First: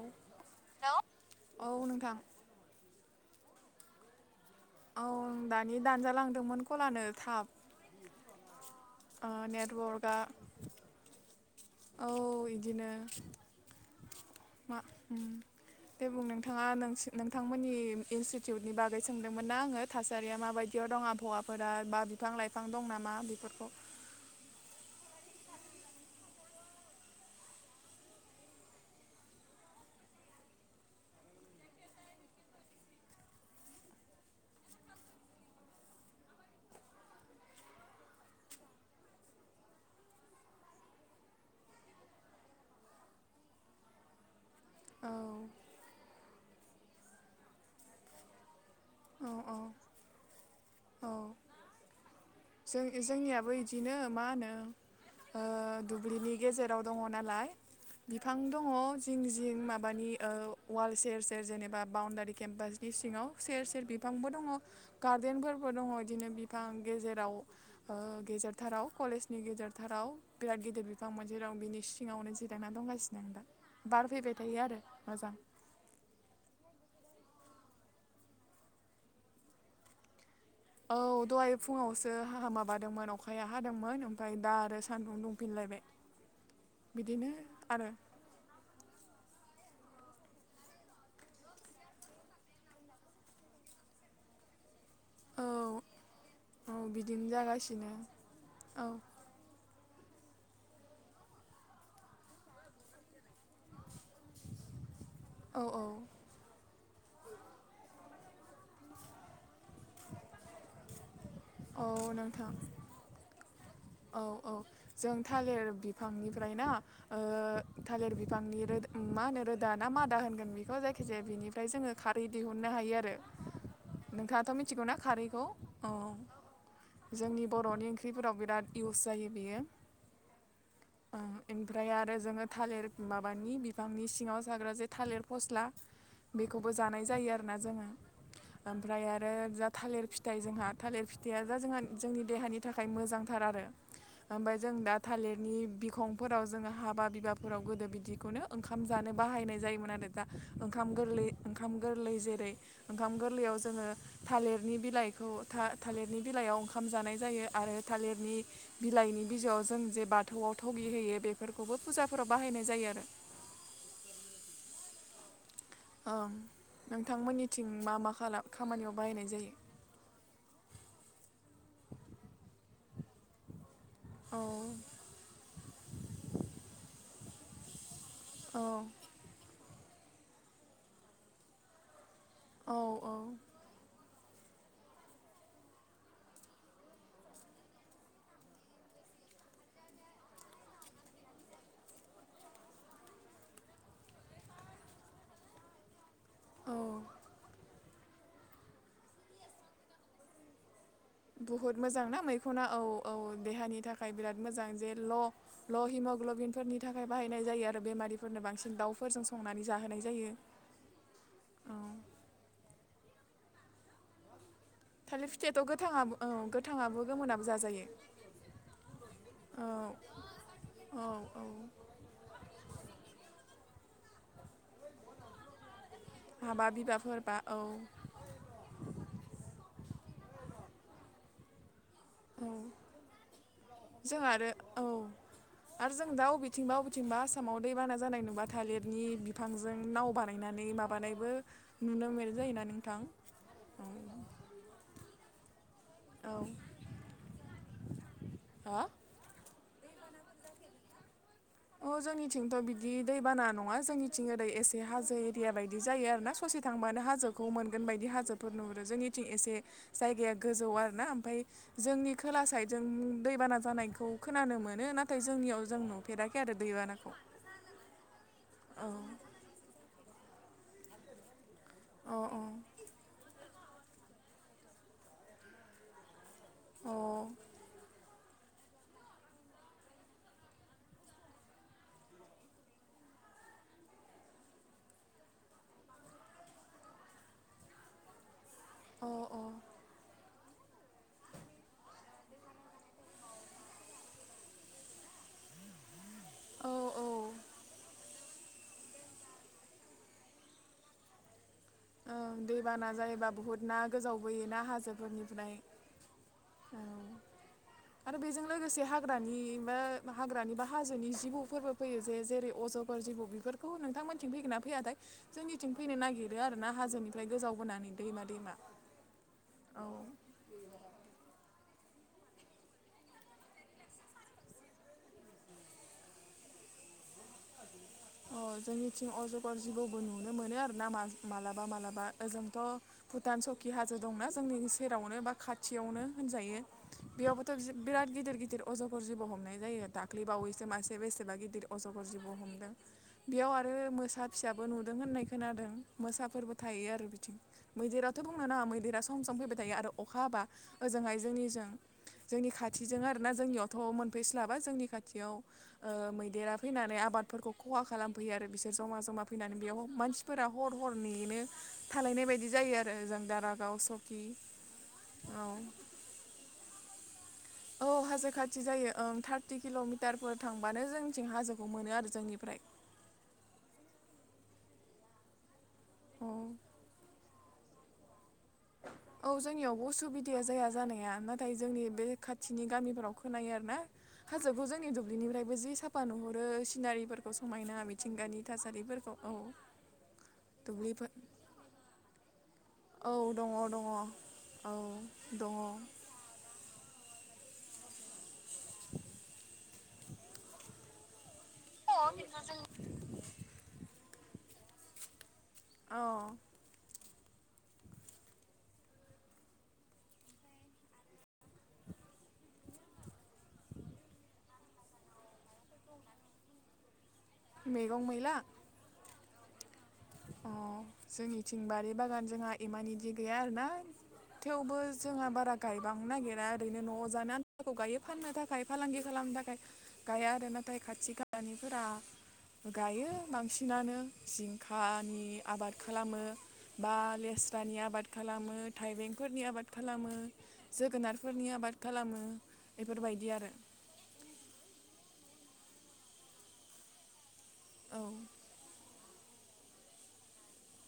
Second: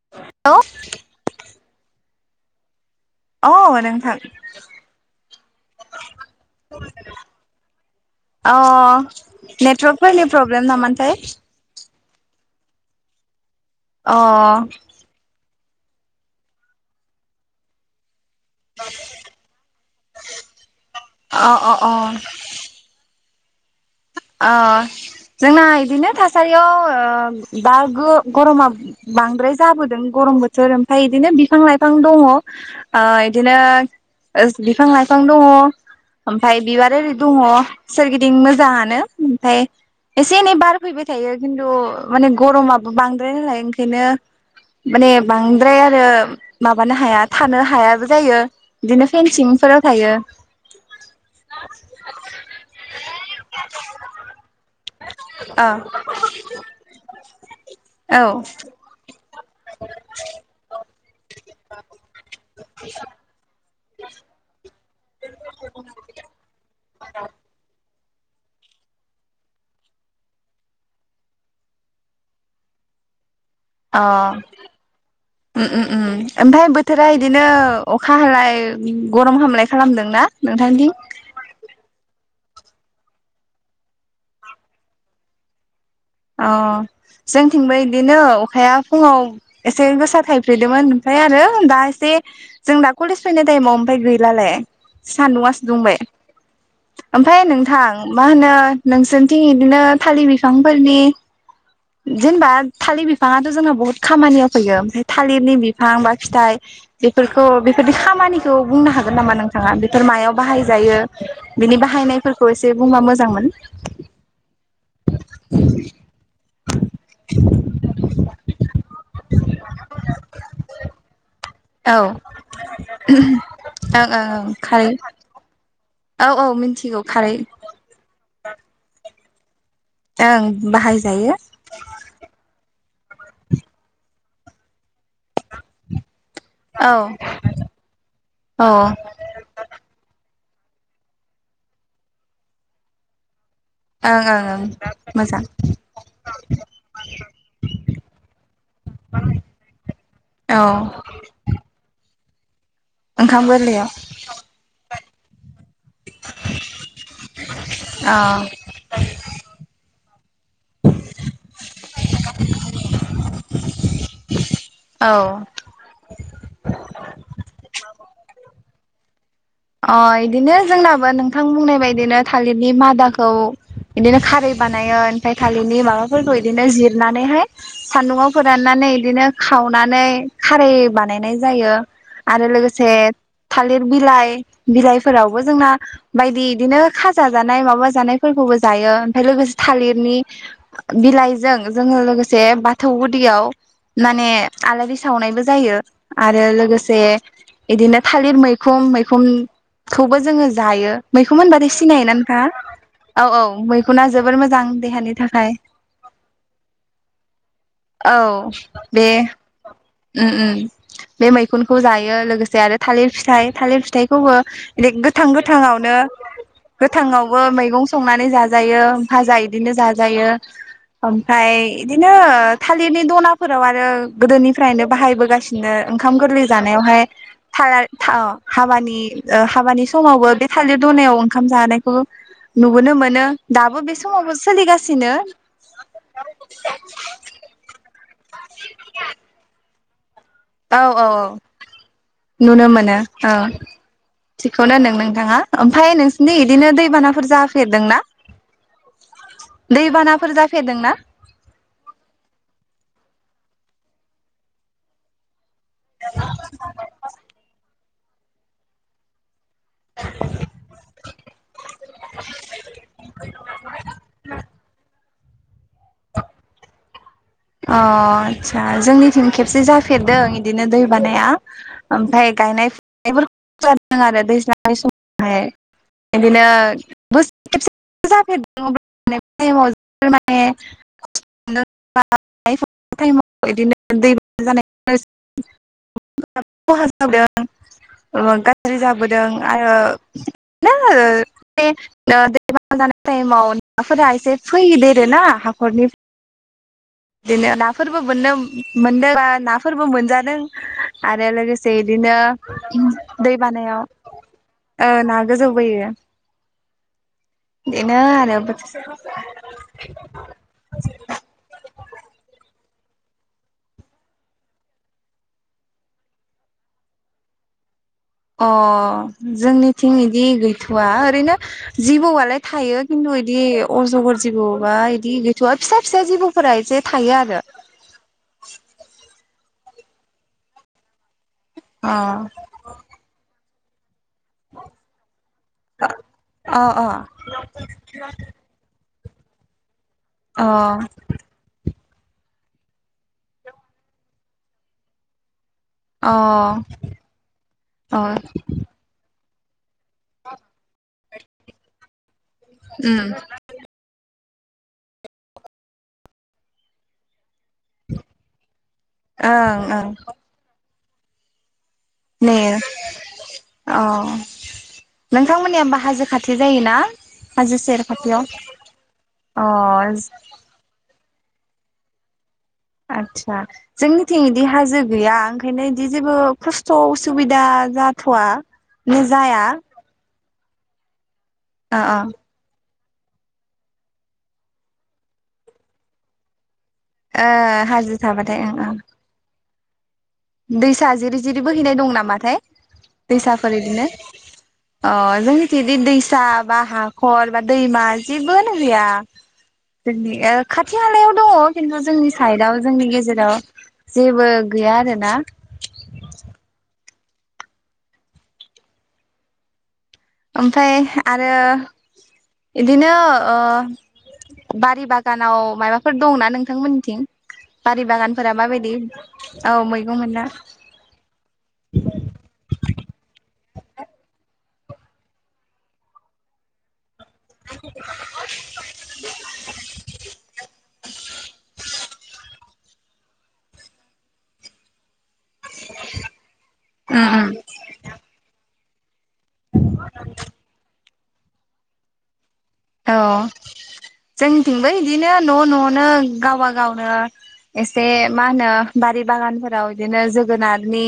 औ हेलौ औ नोंथां। अ नोंथां। औं दानि दानजालांदोंमोन खलानो थाब अ ओ नेटवर्कआ नेटवारकफोरनि प्रब्लेम नामाथाय। औ इदिनो अ मा उम दे बुं नोंथाङा नोंसो नोंथांमोननि इन्स- टिउटनि बागै सोंदोंमोन ना आङो थासारिया माबायदियाव दं आबहावाफोरा अ अ बा बिफां लाइफां दं नामा बेफोर- खौ। आ। जोंना इदिनो थासारियाव ओम दा गो गरमा बांद्राय जाबोदों ग गरम बोथोर ओमफाय बिदिनो बिफां लाइफां दङ ओ इदिनो ओस बिफां लाइफां दङ ओमफाय बिबार आररि दङ सोरगिदिं मोजाङानो। ओमफाय। एसे एनै बार फैबाय थायो खिन्थु माने गरमाबो बांद्राय नालाय ओंखायनो औ माने बांद्राय आरो माबानो हाया थानो हायाबो जायो। बिदिनो औ औ फेनसिंफोराव थायो। औ जों इ जोंनियाबो इदिनो मा होनो। ओ अ दुब्लिनि गेजेराव दङ नालाय औ बिफां दङ जिं जि- इं माबानि ओ वाल सेर सेर जेनेबा बाउडारि केम्पासनि सिङाव सेर सेर बिफांबो दङ गार्देनफोरबो दङ इदिनो बिफां दाउ। ओ गेजेरथाराव कलेजनि गेजेरथाराव बिराद गिदिर बिफां मोनसेे दं बिनि सिङावनो जिरायना दं। लायसिनो नोंथां। अ उम उम उम ओमफाय बोथोरा इदिनो अखा हालाय गरम हामलाय खालामदों ना? औ दहाय फुङावसो। हाहा माबादोंमोन अखाया हादोंमोन ओमफाय दा आरो सानदुं दुंफिनलायबाय। अ बिदिनो जोंथिंबो आरो इदिनो अखाया फुङाव एसे गोसा थायफ्रिदोंमोन ओमफाय आरो दा एसे जों दा कलेज फैनाय टाइमाव ओमफाय गैलालाय औ सानदुंवासै दुंबाय औ बिदिनो ओमफाय नोंथां जागासिनो मा होनो औ नोंसोरनिथिं इदिनो। थालिर बिफांफोरनि जेनेबा थालिर बि- फाङआथ' जोंहा बहुत खामानियाव फैयो ओमफाय थालिरनि औ औ बिफां बा फिथाइ बेफोरखौ बेफोरदि खामानिखौ बुंनो हागोन नामा नोंथाङा बेफोर मायाव बाहायजायो बिनि औ बाहायनायफोरखौ नोंथां एसे बुंबा मोजांमोन औ औ जों थालिर बिफांनिफ्राय ना ओ थालिर बिफांनि रोद- मा होनो रोदा ना मादा होनगोन बेखौ जायखि जाया बिनि- फ्राय जोङो औ खारै ओं दिहुननो हायो आरो ओं ओं नोंथाङाथ' मिथिगौ खारै ना खारैखौ औ औ मिन्थिगौ खारै जोंनि बर'नि ओंख्रिफोराव बिराद इउस जायो बेयो ओं ओ बाहायजायो इमफ्राय आरो जो थालिर माबानि बिफांनि सिङाव जाग्रा जे थालिर फस्ला बेखौबो औ जानाय जायो आरोना जोङो ओं ओमफ्राय आरो जा थालिर फि- थाइ जोंहा थालिर फिथाइया जा जोंहा जोंनि देहानि थाखाय मोजांथार आरो ओं ओमफाय जों ओं दा मोजां थालिरनि बिखंफोराव जोङो हाबा बिबाफोराव गोदो बिदिखौनो ओंखाम जानो बा- हायनाय जायोमोन आरो दा औ ओंखाम गोरलै ओंखाय गोरलै जे ओंखाम गोरलैयाव जोङो थालिरनि बिलाइखौ था थालिरनि बिलाइयाव ओंखाम जानाय जायो आरो औ थालिरनि बिलाइनि बिजौआव जों जे बाथौआव थगि होयो बेफोरखौबो फुजाफोराव बाहायनाय जायो आरो औ ओ नोंथांमोननिथिं मा मा खालाम खामानियाव बाहायनाय जायो अ इदिनो जोंनाबो नोंथां बुंनाय बायदिनो थालिरनि मादाखौ इदिनो खारै औ बानायोन ओमफाय थालिरनि माबाफोरखौ इदिनो जिरनानैहाय सान्दुंङाव औ फोराननानै इदिनो खावनानै खारै बानायनाय जायो आरो औ लोगोसे औ थालिर बिलाइ बिलाइफोरावबो जोंना बायदि इदिनो खाजा जानाय माबा जानायफोरखौबो जायो ओमफ्राय लोगो थालिरनि बिलाइजों जोङो लोगोसे बाथौ गुदियाव माने आलारि सावनायबो जायो। आरो औ लोगोसे बिदिनो थालिर मैखुन मैखुनखौबो जोङो जायो‌। बुहुत मोजां ना मैखुना। औ औ देहानि मैखुना थाखाय बिराद जोबोर मोजां जे ल देहानि थाखाय ल हि हिमग्ल'बिनफोरनि थाखाय बाहायनाय जायो आरो औ बेमारिफोरनो बांसिन बे दाउफोरजों संनानै जाहोनाय जा उम उम बे मैखुनखौ जायो लोगोसे आरो थालिर फिथाइ, थालिर फिथाइखौबो थालिर गोथां फिथाइयाथ' गोथांङावनो गोथाङाबो औ गोथाङाबो गोथांङावबो गोमोनाबो जाजायो मैगं संनानै जाजायो भाजा औ बिदिनो जाजायो, औ औ ओमफ्राय इदिनो थालिरनि दनाफोराव आरो गोदोनिफ्रायनो बाहायबोगासिनो। ओंखाम गोरलै हाबा जानायावहाय बिबाफोरबा औ थाल हाबानि हाबानि समावबो बे थालिर दनायाव ओंखाम जानाय औ नुबोनो मोनो। दाबो बे जों समावबो आरो औ सोलिगासिनो। आरो जों दा अबेथिंबा अबेथिंबा आसामाव दैबाना जानाय नुबा थालिरनि बिफांजों नाव बा नायनानै औ औ माबानायबो नुनो मोन्नाय जायोना नुनो मोनो नोंथां। औ थिगखौनो होनदों नोंथाङा ओमफ्राय औ नोंसोरनि इदिनो दैबानाफोर जाफेरदोंना? हा दैबानाफोर जाफेरदों ना? अ जोंनिथिंथ' बिदि दैबाना नङा, जोंनिथिं ओरै एसे हाजो या बायदि जायो आरोना ससे थांबानो हाजोखौ मोनगोन बायदि हाजोफोर नुहुरो जोंनिथिं एसे जायगाया गोजौ आरोना ओमफ्राय जोंनि खोला साइदजों दैबाना जानायखौ खोनानो मोनो ना नाथाय जोंनियाव जों नुफेराखै आरो दैबानाखौ। अ आचसा जोंनिथिं खेबसे जाफेरदों इदिनो दै बानाया। अ ओमफ्राय गायनाय [unintelligible] फुनायफोरखौ जादों आरो दैज्लांनि समावहाय। बिदिनो अ [unintelligible] जाफेर [unintelligible] [unintelligible] [unintelligible] गाज्रि जाबोदों अ आरो [unintelligible] [unintelligible] टाइमाव नाफोरा एसे [unintelligible] ना हाखरनि औ औ बिदिनो नाफोरबो बोननोब मोननोबा नाफोरबो मोनजादों आरो लोगोस जे इदिनो, ओं दैबाना जायोबा दै बुहुद ना बानायाव गोजावबोयो ना ओ ना हाजोफोरनिफ्राय गोजावबोयो। [unintelligible] आरो बेजों लोगोसे हाग्रानि मो हाग्रानि बा हाजोनि जिबौ फोरबो फैयो जे जेरै अज'गर जिबौ बेफोरखौ नोंथांमोनथिं फैगोन ना फैयाथाय जोंनिथिं फैनो नागिरो आर ना हाजोनिफ्राय गोजाव बोनानै अ जोंनिथिं बिदि गैथ'वा ओरैनो जिबौआलाय थायो खिन्थु इदि अजगर जिबौ बा बिदि गैथवा फिसा फिसा जिबौफोरा एसे बे थायो आरो। अ जोंनिथिं अजगर जिबौबो नुनो मोनो आरो ना मास मालाबा मालाबा अ ओजोंथ' भुटान सकि हा जोंथिं दंना जोंनि सेरावनो बा खाथियावनो होनजायो अ बेयावबोथ जिब' बिराद गिदिर गिदिर अजगर गर जिबौ' हमनाय जायो। दाख्लै अ बावैसो मासे बेसेबा गिदिर अजगर जिबौ' हमदों। बेयाव आरो मोसा फिसाबो नुदों होननाय खोनादों। मोसाफोरबो अ थायो आरो बिथिं। अ मैदेराथ' बुंनो नाङा, मैदेरा सम सम फैबाय थायो आरो अखा हाबा, ओजोंहाय जोंनिजों जोंनि खाथिजों उम आरोना जोंनियावथ मोन फैस्लाबा, जोंनि खाथियाव ओ मैदेरा फैनानै आबादफोरखौ खहा खालाम फैयो आरो बिसोर जमा जमा फैनानै ओं बेयाव ओं मानसिफोरा हर हर नेनो थालायनाय नै बायदि जायो आरो ओजों अ औ नोंथांमोननिया बा हाजो खाथि जायोना? हाजो सेर औ खाथियाव हाजो खाथि जायो। ओं अ थार्टि किल'मिटारफोर थांबानो जोंथिं हाजो मोनो आरो जोंनिफ्राय। आच्छा, जोंनिथिं इदि हाजो गैया ओंखायनो इदि जेबो अ खस्थ', उसुबिदा जाथ'वा। नो औ जाया जोंनियावबो उसुबिदाया जाया जानाया, नाथाय ओ जोंनि ओ बे खाथिनि गामि आव खोनायो आरोना। हाजोखौ जोंनि दुब्लिनिफ्रायबो जि साफा नुहुरो। सि ओ सिनारिफोरखौ समायना हाजो मिथिंगानि थाबाथाय ओं ओं थासारिफोरखौ औ। दैसा दुब्लिफोर जिरि जिरि बोहैनाय दं नामाथाय? औ दङ दैसाफोर दङ इदिनो? औ अह जोंनिथि दङ इदि दैसा बा हा खर बा दैमा जेबोयानो गैया ओ खाथि खाहालायाव दङ। खिन्थु जोंनि साइदाव जोंनि गेजेराव जेबो गैया आरोना। अ ओमफाय आरो इदिनो ओ बारि बागानाव मायबाफोर दंना नोंथांमोननिथिं? बारि मैगं बागानफोरा माबायदि, औ मै अह, जोंनिथिं बारि बागान जोंहा इमान इदि गैया आरोना। थेवबो जोंहा बारा गायबांनो नागिरा ओरैनो न'वाव जानो आनथाखौ गायो फाननो थाखाय फालांगि खालामनो थाखाय गाया आरोनाथाय खाथि खालानिफोरा गायो बांसिनानो जिंखानि नि आबाद खालामो बा उम उम लेस्रानि आबाद खालामो थाइबें फोरनि आबाद खालामो, जोगोनारफोरनि आबाद खालामो। औ बेफोरबायदि आरो जोंथिंबो इदिनो न' न'वावनो गावबा गावनो एसे औ मा होनो बारि बागानफोराव इदिनो जोगोनारनि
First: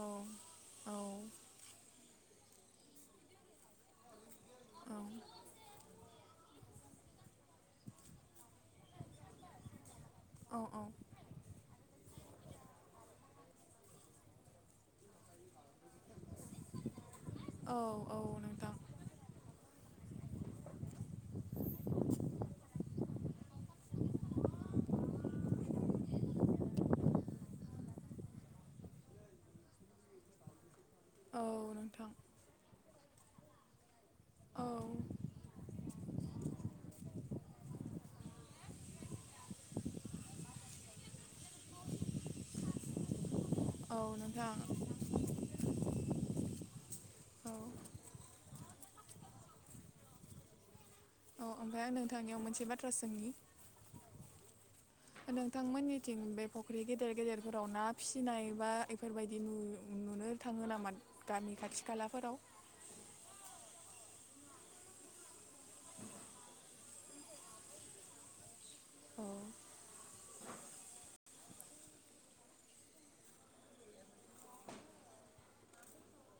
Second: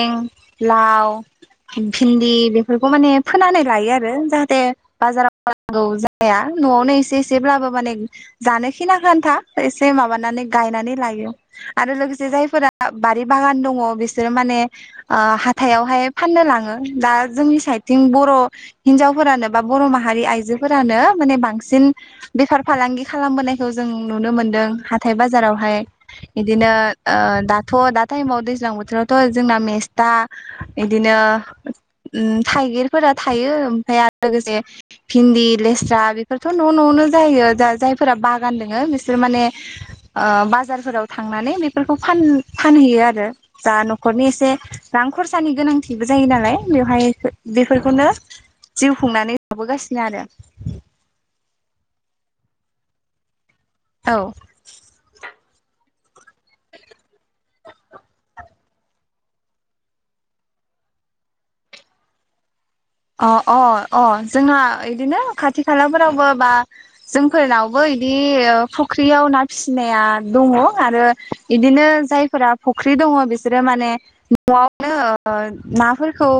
औ औ लाव फिन फिन्दि बेफोरखौ माने फोनानै लायो आरो जाहाथे बाजाराव बायनांगौ जाया। न'वावनो एसे एसेब्लाबो माने जानो खिनाखो आन्था एसे से माबानानै औ गायनानै लायो आरो लोगोस से जायफोरा बारि बागान दङ बिसोरो माने आ हाथायावहाय फाननो लांङो। दा जोंनि औ साइडथिं बर' औ नोंथां हिनजावफोरानो बा बर' मा हारि आइजोफोरानो माने बांसिन बेफार फालांगि खालामबोनायखौ जों नुनो मोनदों हा थाइ बाजारावहाय। इदिनो ओ दाथ' दा टाइमाव दैज्लां बोथोरावथ' जोंना मेस्ता ता, इदिनो औ नोंथां उम थाइगिरफोरा थायो ओमफाय आरो लोगोसे औ भिन्दि, लेस्रा बेफोरथ' न' न'वावनो जायो जायफोरा बागान दोंङो बिसोर माने ओ बाजारफोराव थांनानै बेफोरखौ फान-फानहैयो आरो। जा औ न'खरनि एसे नोंथां रां खरसानि गोनांथिबो जायो नालाय बेवहाय औ बेफोरखौनो जिउ खुंनानै [inaudible] बोगासिनो आरो। औ ओमफ्राय नोंथांनियाव मोनसे बाथ्रा सोंनि। आरो नोंथांमोननि थिं बे फख्रि गेदेर गेदेरफोराव ना फिसिनाय बा एफोरबायदि नु-नुनो थांङो नामा? गामि खाथि खालाफोराव? अ अ अ जोंहा इदिनो खाथि खालाफोरावबो बा जोंफोरनावबो बिदि ओ औ फख्रियाव ना फिसिनाया दंङ आरो इदिनो जायफोरा फख्रि दंङ बिसोरो माने न'वावनो ओ नाफोरखौ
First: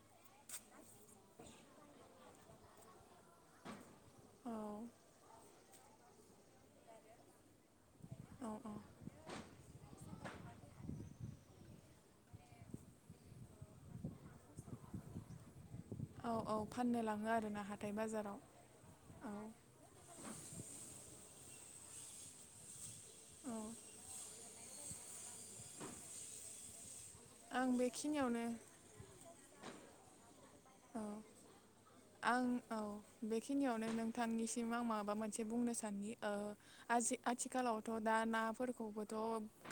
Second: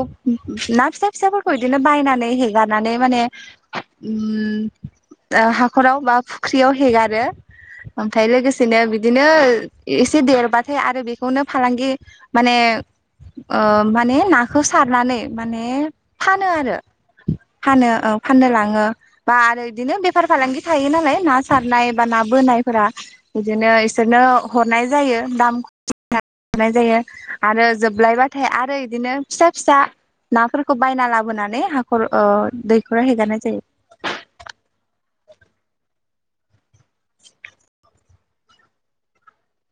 ना फिसा फिसाफोर खौ इदिनो बायनानै हेगारनानै माने औ हाख'राव बा फुख्रियाव हेगारो। ओमफाय लोगोसेनो बिदिनो एसे देरबाथाय आरो बेखौनो फालांगि माने ओ माने नाखो सारनानै माने औ फानो औ आरो। फाननो लाङो आरोना फानो हाथाय ओं बाजाराव फाननो लांङो औ बा आरो इदिनो बे फार फालांगि थायो नालाय ना सारनाय बा ना बोनायफोरा औ इदिनो इसोरनो हरनाय जायो। दाम [unintelligible] जायो। आं आरो बेखिनियावनो जोबलायबाथाय आरो इदिनो फिसा फिसा नाफोरखौ बायना औ लाबोनानै हा आं औ बेखिनियावनो नोंथांनिसिम आं माबा मोनसे बुंनो साननि। ओ आजि आथिखालावथ' दा नाफोरखौबोथ'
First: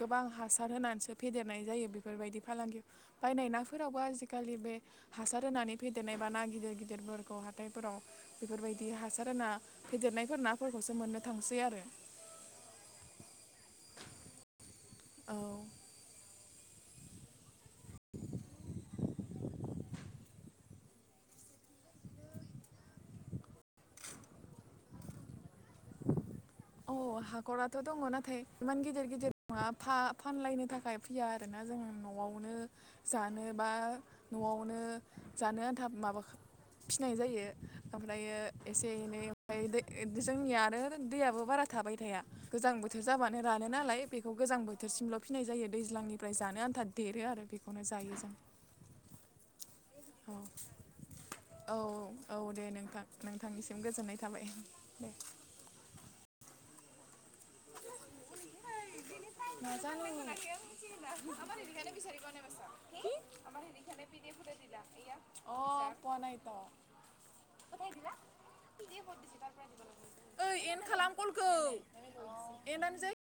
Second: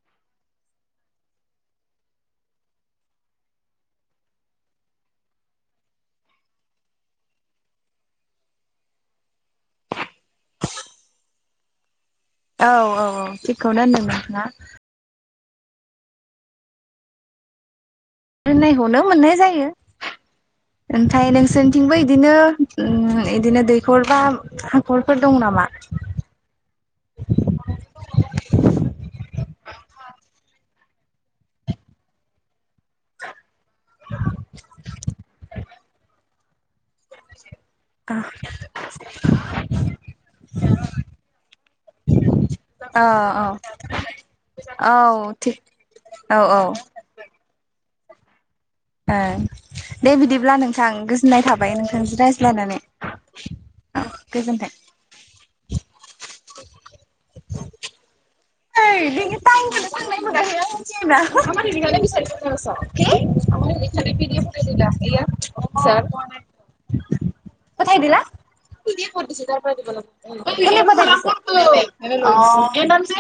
गोबां हासार होनानैसो फेदेरनाय जायो बेफोरबायदि फालांगियाव फिनाय नाफोरावबो आजिखालि बे हासार होनानै फेदेरनायबा ना गिदिर गिदिर गेदेरफोरखौ हाथाइफोराव बेफोरबायदि हासार ना फेदेरनायफोर नाफोरखौसो मोननो थांसै आरो औ औ औ थिकखौनो होनदों नोंथांङा औ दोननायखौनो मोननाय जायो। ओमफ्राय नोंसोरनिथिंबो इदिनो ओ इदिनो दैखर बा हाखरफोर दं नामा? [inaudible] अ हाखराथ' दंङ नाथाय इमान गिदिर गिदिर नंङा फा फानलायनो थाखाय। फैया आरोना जों न'आवनो जानो बा न'आवनो जानो आन्था माबा फिसिनाय जायो ओमफ्रायो औ एसे एनै ओमफ्राय दै जोंनिया आरो दैयाबो बारा थाबाय थाया गोजां बोथोर औ जाबानो रानो नालाय बेखौ गोजां बोथोरसिमल' औ फिसिनाय थिग जायो दैज्लांनिफ्राय औ ज औ ओ जानो आन्था देरो आरो बेखौनो जायो जों। ओं दे बिदिब्ला नोंथां गोजोननाय थाबाय औ नोंथांजों औ दे रायज्लायनानै नोंथां नोंथांनिसिम औ गोजोननाय थाबाय गोजोनथों। दे [unintelligible] अ, [unintelligible] पोवा ना इथं [unintelligible] ओइ एन खालाम कलखौ एन्डानो जाय [unintelligible]